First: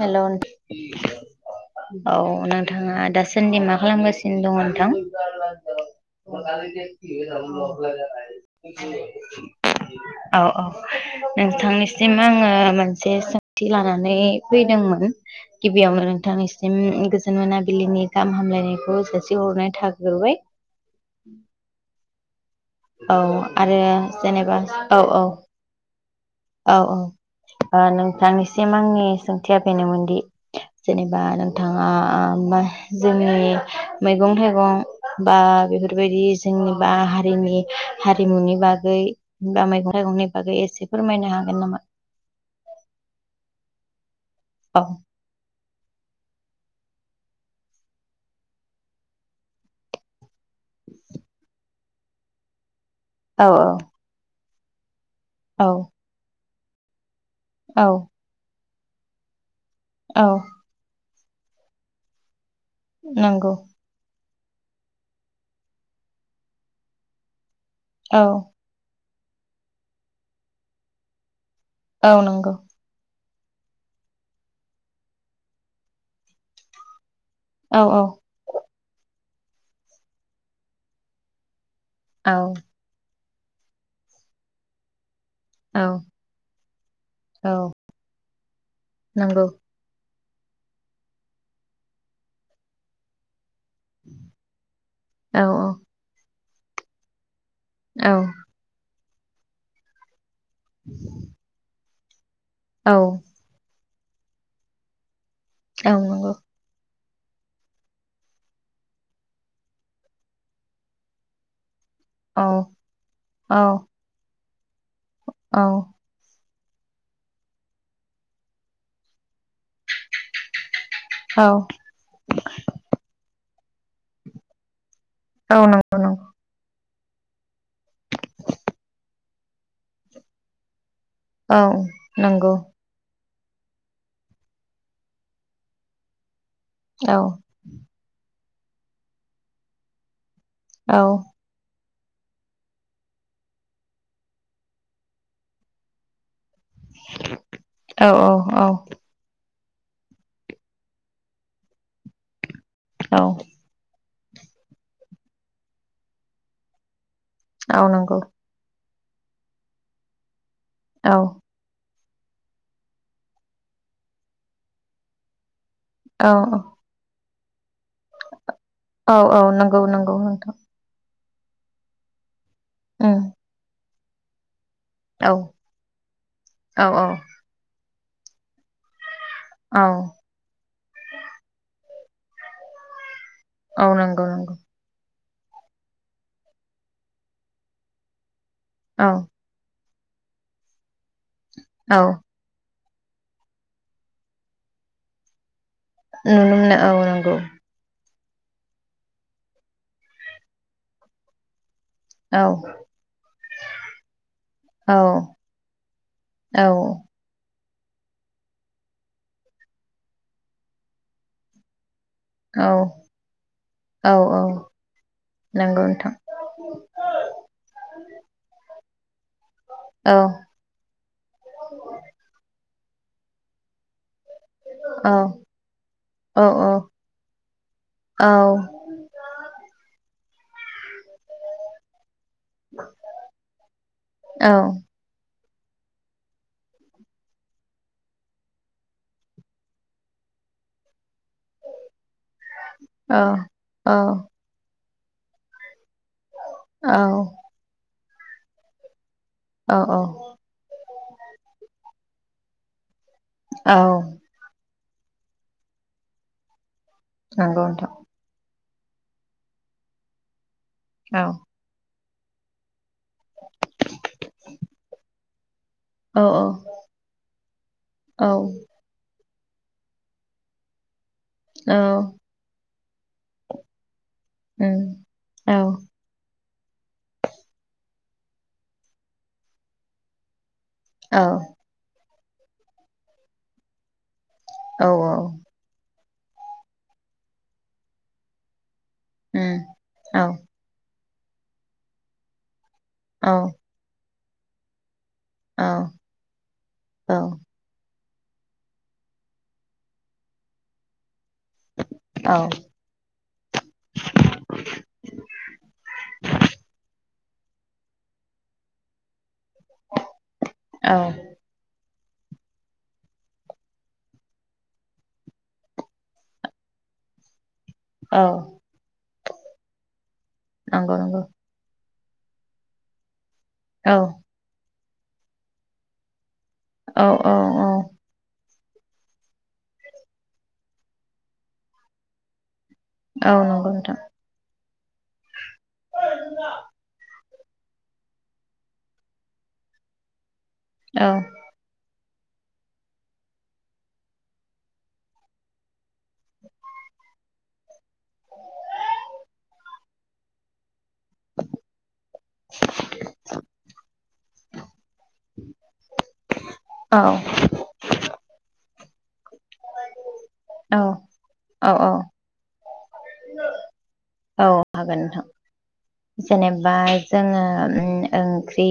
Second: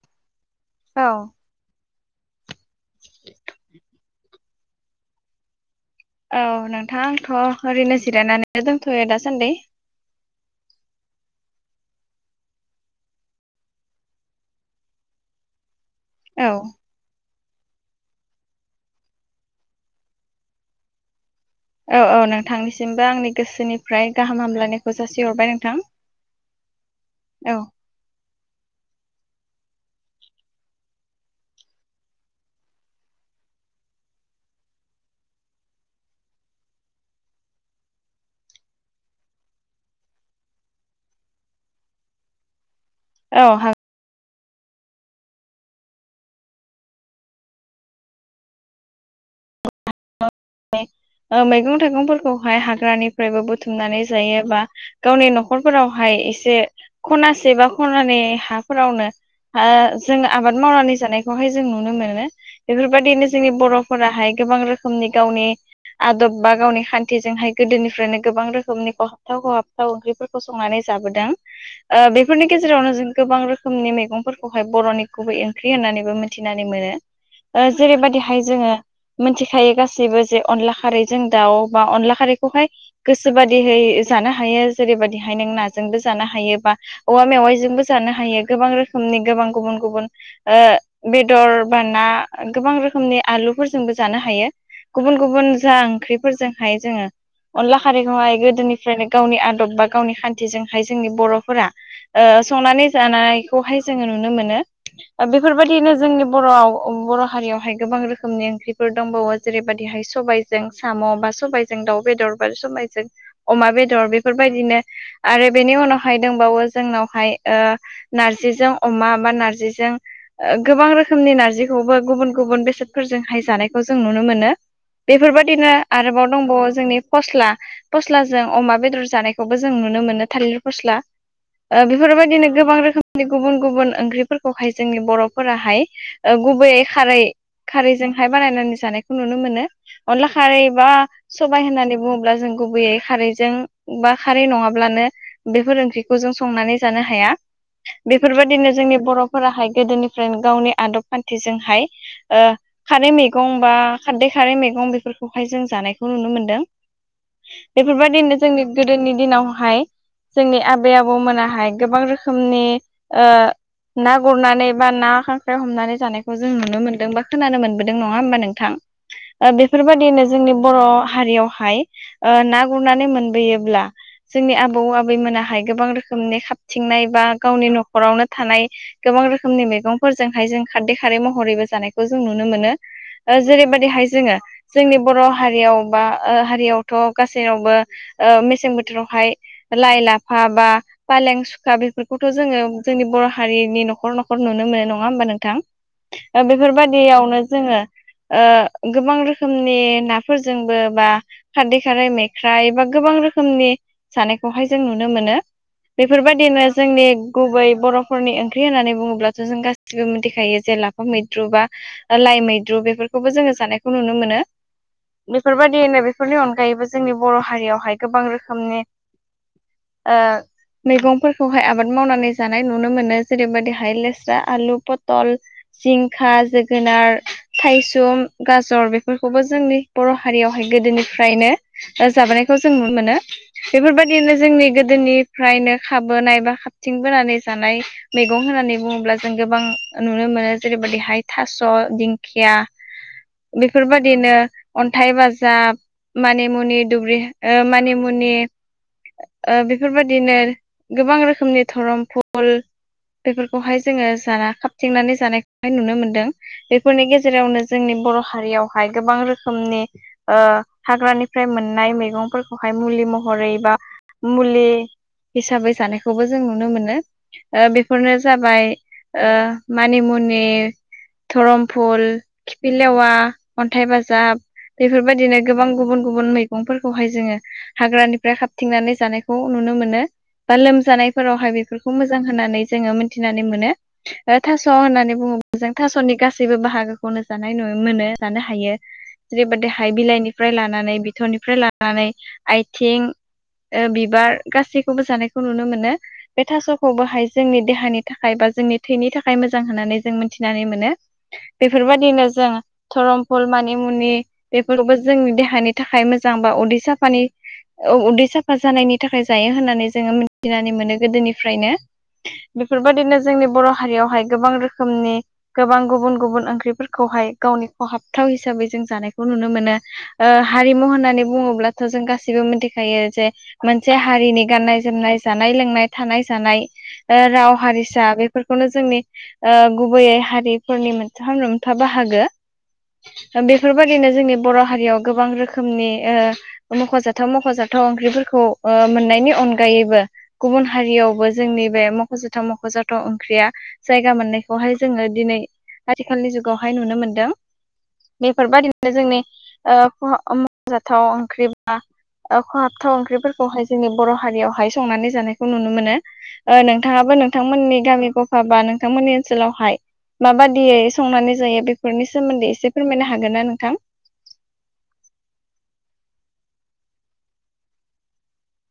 हेल'। औ। औ नोंथाङा दासान्दि मा खालामगासिनो दङ नोंथां? [unintelligible] औ नोंथां आंथ' ओरैनो जिरायनानै दंथ'यो दासान्दि औ औ नोंथांनिसिम आङो मोनसे सोंथि लानानै फैदोंमोन गिबियावनो औ नोंथांनिसिम बिथां मोन बिलिनि गाहाम हामलायनायखौ जासिहरनाय थाग्रोबाय। औ औ नोंथांनिसिमबो औ आंनि आरो गोसोनिफ्राय गाहाम जेनेबा औ हामलायनायखौ औ जासिहरबाय नोंथां। औ औ नोंथांनिसिम आंनि सोंथिया बेनोमोनदि जेनेबा नोंथाङा जोंनि मैगं थाइगं बा बेफोरबायदि जोंनि बा हारिनि हारिमुनि बागैा मैगं थाइगंनि बागै एसे फोरमायनो हागोन नामा? औ। औ। मैगं थाइगंफोरखौहाय हाग्रानिफ्रायबो औ बुथुमनानै जायोा गावनि औ न'खरफोरावहाय एसे खनासे बा खनानि ह फोरावनो जों औ आबाद मावनानै जानायखौहाय जों नुनो मोनो। बेफोरबायदिनो जोंनि नंगौ बर'फोराहाय गोबां रोखोमनि गावनि आदब बा गावनि खान्थिजोंहाय गोदोनिफ्रायनो औ गोबां रोखोमनि खहाबथाव खहाबथाव ओंख्रिफोरखौ संनानै जाबोदों। औ बेफोरनि नंगौ गेजेरावनो जों गोबां रोखोमनि मैगंफोरखौहाय बर'नि गुबै ओंख्रि होननानैबो मिथिनानै मोनो। औ औ जेरैबायदिहाय जोङो मोनथिखायो गासैबो जे अनला खारै जों दाउ बा अनला औ खारैखौहाय गोसो बादिहै जानो हायो। जेरैबायदिहाय नों औ नाजोंबो जानो हायो बा औवा औ मेवाइजोंबो जानो हायो गोबां रोखोम नि नंगौ गोबां गुब गुबुन गुबबुनय बेदर बाना गोबां रोखोमनि आलुफोरजोंबो जानो गुबुन औ गुबुन औ जा ओंख्रिफोरजोंहाय जोङो अनला औ खारैखौहाय गोदोनि ओनो गावनि आदब बा गावनि खान्थिजोंहाय जोंनि बर'फोरा संनानै औ जानाय खौहाय जोङो नुनो मोनो बेफोरबायदिनो जोंनि नंगौ औ बर'आव बर' हारियावहाय गोबां रोखोमनि ओंख्रिफोर जों दाउ बेदर बा औ सबायजों औ अमा बेदर बेफोरबाय औ फायदोंबावो जोंनावहाय ओ ओ गोबां रोखोमनि नारज खौ जों नुनो मोनो नंगौ बेफोरबायदिनो नंगौ आरोबाव दंबावो जोंनि फस्ला फस्लाजों अमा बेदर औ ओ बेफोरबायदिनो नंगौ गोबां रोखोम जोंनि गुबुन गुबुन ओंख्रिफोरखौहाय जोंनि बर'फोराहाय ओ गुबैयै औ खारै खारैजोंहाय बानायनानै जानायखौ नुनो मोनो अनला खारै बा औ सबाय होननानै बुङोब्ला जों गुबैयै खारैजों बा खारै नङाब्लानो बेफोर ओंख्रिखौ जों संनानै जानो हाया औ बेफोरबायदिनो औ जोंनि बर' फोराहाय गोदोनिफ्रायनो गावनि आदब खान्थिजोंहाय ओ खारै औ मैगं बा खाददै खारै मैगं बेफोरखौहाय जों जानायखौ नुनो मोनदों औ नंगौ बेफोरबायदिनो जोंनि गोदोनि दिनावहाय जोंनि आबै औ आबौमोनाहाय गोबां रो खोमनि ओ ना गुरनानै बा ना खा ख्राय हमनानै औ जानायखौ जों नुनो औ औ ओ नंगौ नंगौ बेफोरबादिनो जोंनि नोंथां बर' हारियावहाय ओ ना गुरनानै उम मोनबोयोब्ला जोंनि आबौ औ आबैमोनाहाय गोबां रोखोमनि औ औ खाबथिंनाय बा गावनि न'खरावनो थानाय गोबां रोखोमनि औ मैगंफोरजों औ हाय नंगौ नंगौ जों जोंनि बर' हारियाव बा थोराव औ हाय लाइ लाफा बा फालें सुखा औ बेफोरखौथ' जोङो जोंनि बर' हारि ओ नुनो मोनो औ नंगौ बेफोरबादियावनो जोङो ओ गोबां रोखोमनि नाफोरजोंबो बा खारदै खारै मेख औ औ बेफोरबायदिनो औ जोंनि गुबै बर'फोरनि ओंख्रि होननानै बुङोब्लाथ' जों गासिबो मिथिखायो जे लाफा मैद्रु बा लाइ औ मैद्रु बेफोरखौबो जों जोंनि औ औ नंगौ नोंथां बर' हारियावहाय गोबां रोखोमनि औ ओ मैगंफोरखौहाय आबाद मावनानै जानाय नुनो मोनो जेरैबायदिहाय लेस स्रा आलु फथल जिंखा औ जोगोनार थायसुम औ गाजर बे फोर खौ जों नुनो मोनो बेफोरबायदिनो औ जोंनि गोदोनि फ्रायनो खाबोनायबा खाबथिं बोनानै जानाय मैगं होननानै बुङोब्ला जों गोबां नुनो मोनो जेरैबायदिहाय औ औ थास' मानिमुनि औ औ दुब्रि ओ मानिमुनि ओ बेफोरबायदिनो गोबां रोखोमनि धरमफु नाय नुनो मोनदों बेफोरनि गेजेरावनो नंगौ नोंथां जोंनि बर' हारियावहाय गोबां रोखोमनि ओ औ हाग्रानिफ्राय हाय मुलि महरै बा मुलि हिसाबै जानाय खौबो जों नुनो मोनो ओ औ बेफोरनो औ उम जाबाय ओ मानिमु धरमफुल खिफिलेवा अन्थाइ बाजाब [unintelligible] औ गं फोरखौहाय जो औ जानायफोरावहाय बेफोरखौ मोजां होननानै जोङो मिनथिनानै मोनो जों थास उम जेरैबायादि हाइ औ बिलाइनिफ्राय लानानै बिथ'निफ्राय लानानै आइथिं औ। ओ बिबार गासै औ औ थाखाय बा जोंनि थैनि थाखाय मोजां होननानै जों मोनथिनानै मोनो बेफोरबायदिनो औ जों धरमफुल मानि मुनि बेफोरबो जोंनि देहानि थाखाय मोजां बा उदै साफानि औ उदै साफा जानायनि थाखाय जायो होननानै जोङो मोनथिनानै औ मोनो गोदोनि फ्रायनो बेफोरबायदिनो जोंनि बर' हारियावहाय गोबां रोखोमनि गोबा औ खहाबथाव हिसाबै जों जानायखौ नुनो मोनो ओ हारिमु नंगौ नंगौ होननानै बुङोब्ला थ' जों गासिबो मिथिखायो जे औ मोनसे हारिनि गाननाय जोमनाय, जानाय लोंनाय, थानाय जानाय औ औ राव औ हारिसा बेफोरखौनो जोंनि ओ गुबैयै हारिफोरनि [unintelligible] बाहागो औ नंगौ नोंथां बेफोरबादिनो जोंनि बर' हारियाव गोबां रोखोमनि ओ मख'जा थाव मख'जाथाव ओंख्रिफोरखौ ओ मोननायनि अनगायैबो गुबुन औ हारियावबो जोंनि बे मख'जाथाव मख'जाथाव ओंख्रिया जायगा मोननायखौहाय जोङो दिनै आथिखालनि जुगावहाय नुनो मोनदों। बेफोरबादिनो जोंनि ओ [inaudible] ओंख्रि बा खहाबथाव ओंख्रिफोरखौहाय जोंनि बर' हारियावहाय संनानै जानायखौ नुनो मोनो। ओ औ नोंथाङाबो नोंथांमोननि गामि गफा बा नोंथांमोननि ओनसोलावहाय औ माबादियै संनानै जायो औ बेफोरनि सोमोन्दै एसे फोरमायनो हागोन ना नोंथां? औ हागोन नोंथां। जेनेबा जोङो उम ओंख्रि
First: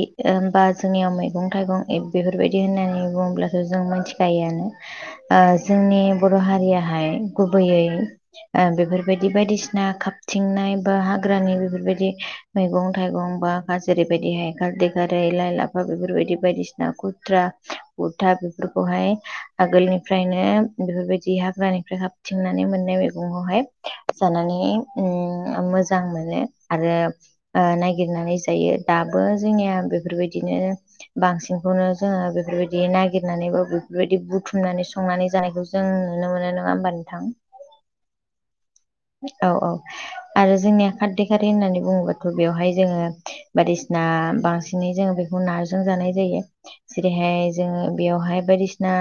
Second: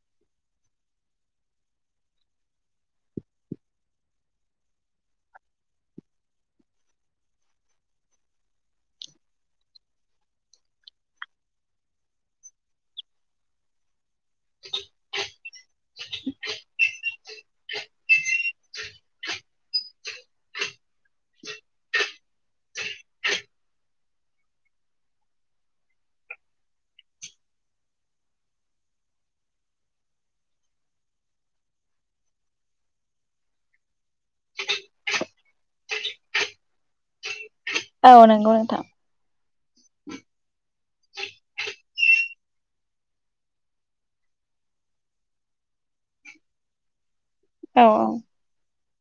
बा जोंनियाव मैगं थाइगं बेफोरबायदि होननानै बुङोब्लाथ' जों मिथिखायोआनो। ओ जोंनि बर' हारियाहाय गुबैयै ओ बेफोरबायदि बायदिसिना खाबथिंनाय बा हाग्रानि बेफोरबायदि मैगं-थाइगं बा जेरैबायदिहाय खारदै खारै लाइ लाफा बेफोरबायदि बायदिसिना खुथ्रा [unintelligible] बेफोरखौहाय आगोलनिफ्रायनो बेफोरबायदि हाग्रानिफ्राय खाब थिंनानै मोननाय मैगंखौहाय जानानै उम मोजां मोनो आरो आ नागिरनानै जायो दाबो जोंनिया बेफोरबायदिनो बांसिनखौनो जोङो बेफोरबायदि नागिरनानै बा बेफोरबायदि बुथुमनानै संनानै जानायखौ जों नुनो मोनो नङा होमबा नोंथां? औ नंगौ नोंथां। औ औ आरो जोंनिया खारदै खारि होननानै बुङोबाथ' बेवहाय जोङो बायदिसिना बांसिनै जोङो बेखौ नाजों जानाय जायो जेरैहाय जोङो औ बेयावहाय बायदिसि ना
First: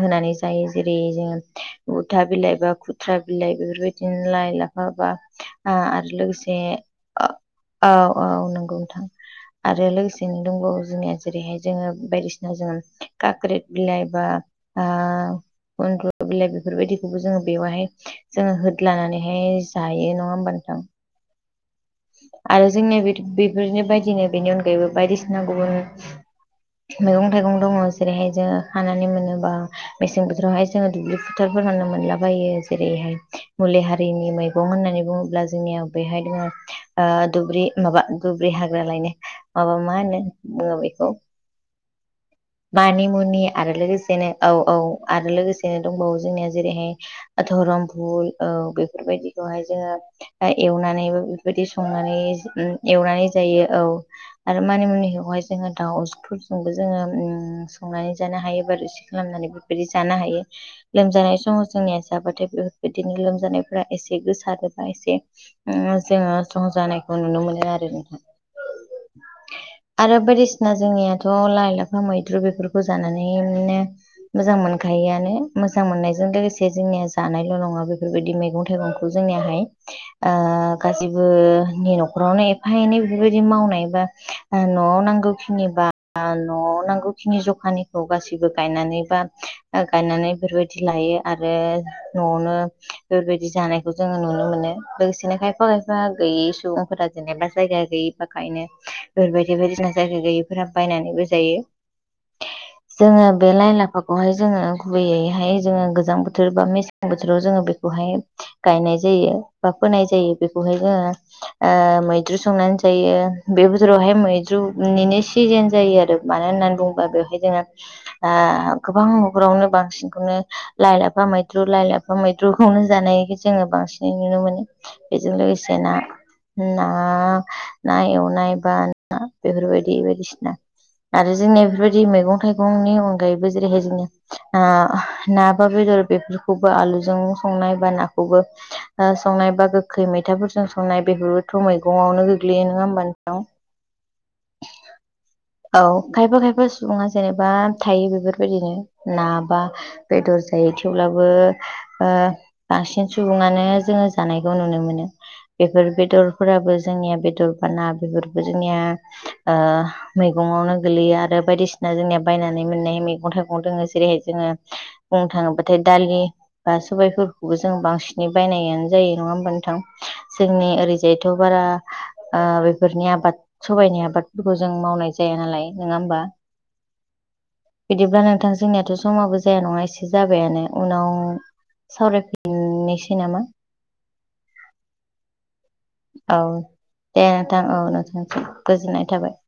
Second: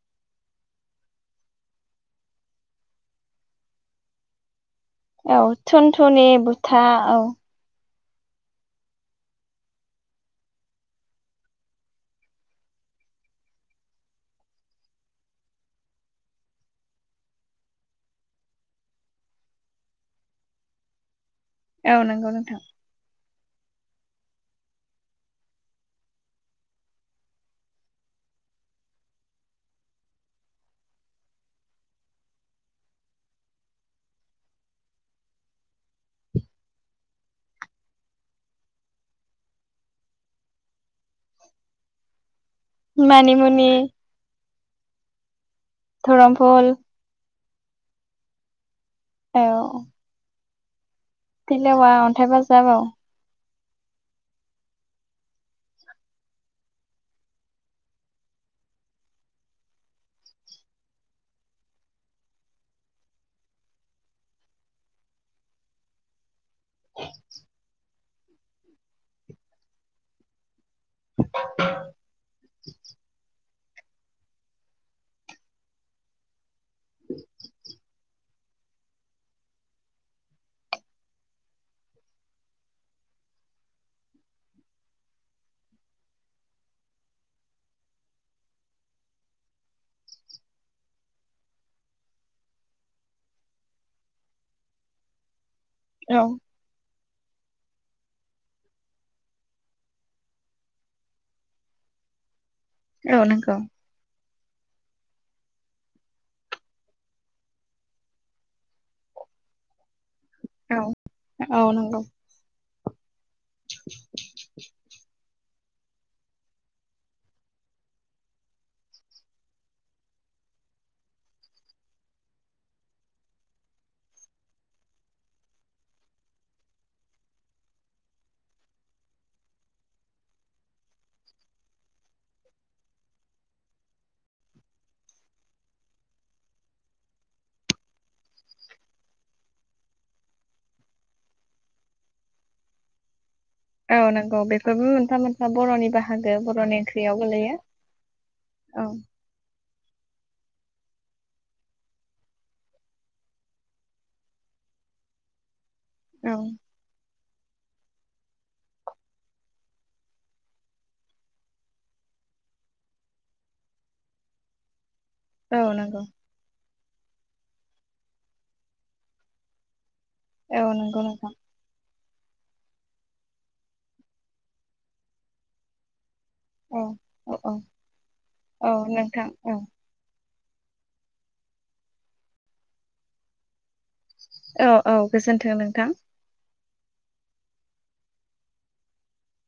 होनानै जायो जेरै जोङो उथा बिलाइ बा खुथ्रा बिलाइ बेफोरबाय दिनो लाइ लाफा बा औ आरो थुनथुनि लोगोसे बुथा औ औ औ नंगौ नोंथां। आरो लोगोसेनो दंबावो जोंनिया जेरैहाय जोङो बायदिसिना जोङो काक्रेट बिलाइ बा आ [unintelligible] बिलाइ बेफोरबायदिखौबो जोङो बेवहाय जोङो हो लानानैहाय जायो नङा होमबा नोंथां? औ नंगौ नोंथां आरो जोंनिया [unintelligible] बेफोरनि बायदिनो बेनि अनगायैबो बायदिसिना गुबुन मैगं थाइगं दङ जेरैहाय जोङो हानानै मोनोबा मेसें बोथोरावहाय जोङो दुब्लि फोथारफोरावनो मोनलाबायो जेरैहाय मुलि हारिनि मै गं होननानै बुङोब्ला जोंनिया बेहाय दङ आ दुब्रि माबा दुब्रि हाग्रा लायनो माबा मा होनो बुङो बेखौ [inaudible] मानि मुनि मानिमुनि आरो लोगोसेनो औ औ आरो लोगोसेनो दंबावो जोंनिया धरमफुल जेरैहाय धरम फुल औ बेफोरबायदिखौहाय जोङो एवनानैबो [unintelligible] अन्थाय बाजाब औ संनानै जायो औ। आरो मानि मुनियावहाय जोङो दाउफोरजोंबो जोङो ओम संनानै जानो हायो। बा रोसि खालामनानैबो बिदि जानो हायो। लोमजानाय समाव जोंनिया जाबाथाय बेफोरबायदिनो लोमजानायफोरा एसे गोसारोबा एसे ओम जोङो- संजानायखौ नुनो मोनो आरो नोंथां। आरो बायदिसिना ना जोंनियाथ' लाइ लाफा मैद्रु बेफोरखौ जानानै बिदिनो मोजां मोनखायोआनो मोजां मोननायजों लोगोसे जोंनिया जानायल' नङा बेफो बेफोरबायदि मैगं थाइगंखौ जोंनियाहाय ओ खारजि ओ नि न'खरावनो एफा एनै बेफोरबायदि मावनायबा। ओ न'आव नांगौ खिनि बा ओ न'आव नांगौ खिनि जखानिखौ गासैबो गायनानै बा ओ गायनानै बेफोरबायदि दि लायो आरो न'आवनो बेफोरबायदि जानायखौ जोङो नुनो मोनो। लोगोसेनो खायफा खायफा फा औ गैयि समफोरा- [inaudible] जेनेबा जायगा गैयि फोरखायनो बेफोरबायदि बायदिसिना जायगा गैयिफोरा बायनानैबो जायो। औ जोङो बे नंगौ लाइ लाफाखौ बेखौहाय जोङो गुबैयैहाय जोङो गोजां बोथोर बा मेसें बोथोराव जोङो बेखौहाय गायनाय जायो। बा फोनाय जायो बेखौहाय औ जोङो औ नंगौ ओ मै मैद्रु संनानै जायो। बे बोथोरावहाय मैद्रुनिनो सिजेन जायो आरो। मानो होननानै बुङोबा बेवहाय जोङो ओ गोबां न'खरावनो बांसिनखौनो लाइ लाफा मैद्रु लाइ लाफा मैद्रुखौनो जानायखो जोङो बांसिनै नुनो मोनो। बेजों लोगोसे ना ना-ना एवनाय बा ना बेफोरबायदि बायदिसिना आरो जोंनिया बेफोरबायदि मैगं थाइगंनि अनगायैबो जेरैहाय जोङो ओ ना बा बेदर बेफोरखौबो आलुजों संनाय बा नाखौबो ओ संनाय बा गो गोखै मैथाफोरजों संनाय। बेफोरबोथ' मैगंआवनो गोग्लैयो नोङा होमबा नोंथां? औ नंगौ बेफोरबो मोनफा मोनफा औ। बर'नि बाहागो खायफा - खायफा बर'नि सुबुङा ओंख्रियाव जेनेबा गोलैयो थायो बेफोरबायदिनो। औ ना बा- बेदर जायो। थेवब्लाबो ओ बांसिन सुबुङानो जोङो जानायखौ खौ नुनो मोनो बेफोर औ बेदरफोराबो जोंनिया बेदर बाना बेफोरबो जोंनिया ओ मैगंआवनो गोलैयो। आरो बायदिसिना जोंनिया बायनानै मोननाय मैगं थाइगं दोङो। जेरैहाय बिदिनो- बुंनो औ थाङोबाथाय नंगौ दालि बा सबायफोरखौबो जों बांसिनै बायनायानो जायो। नङा होमबा? नोंथां औ जोंनि नंगौ ओरैजायथ' नोंथां बारा ओ बेफोरनि आबाद सबायनि आबादफोरखौ जों मावनाय जाया नालाय नङा होमबा? औ औ औ बिदिब्ला नोंथां औ जोंनियाथ' नोंथां समाबो औ जाया नङा एसे जाबायानो उनाव सावरायफिननोसै नामा? औ औ गोजोन्थों नोंथां। औ दे नोंथां औ। नोंथांसिम गोजोननाय थाबाय।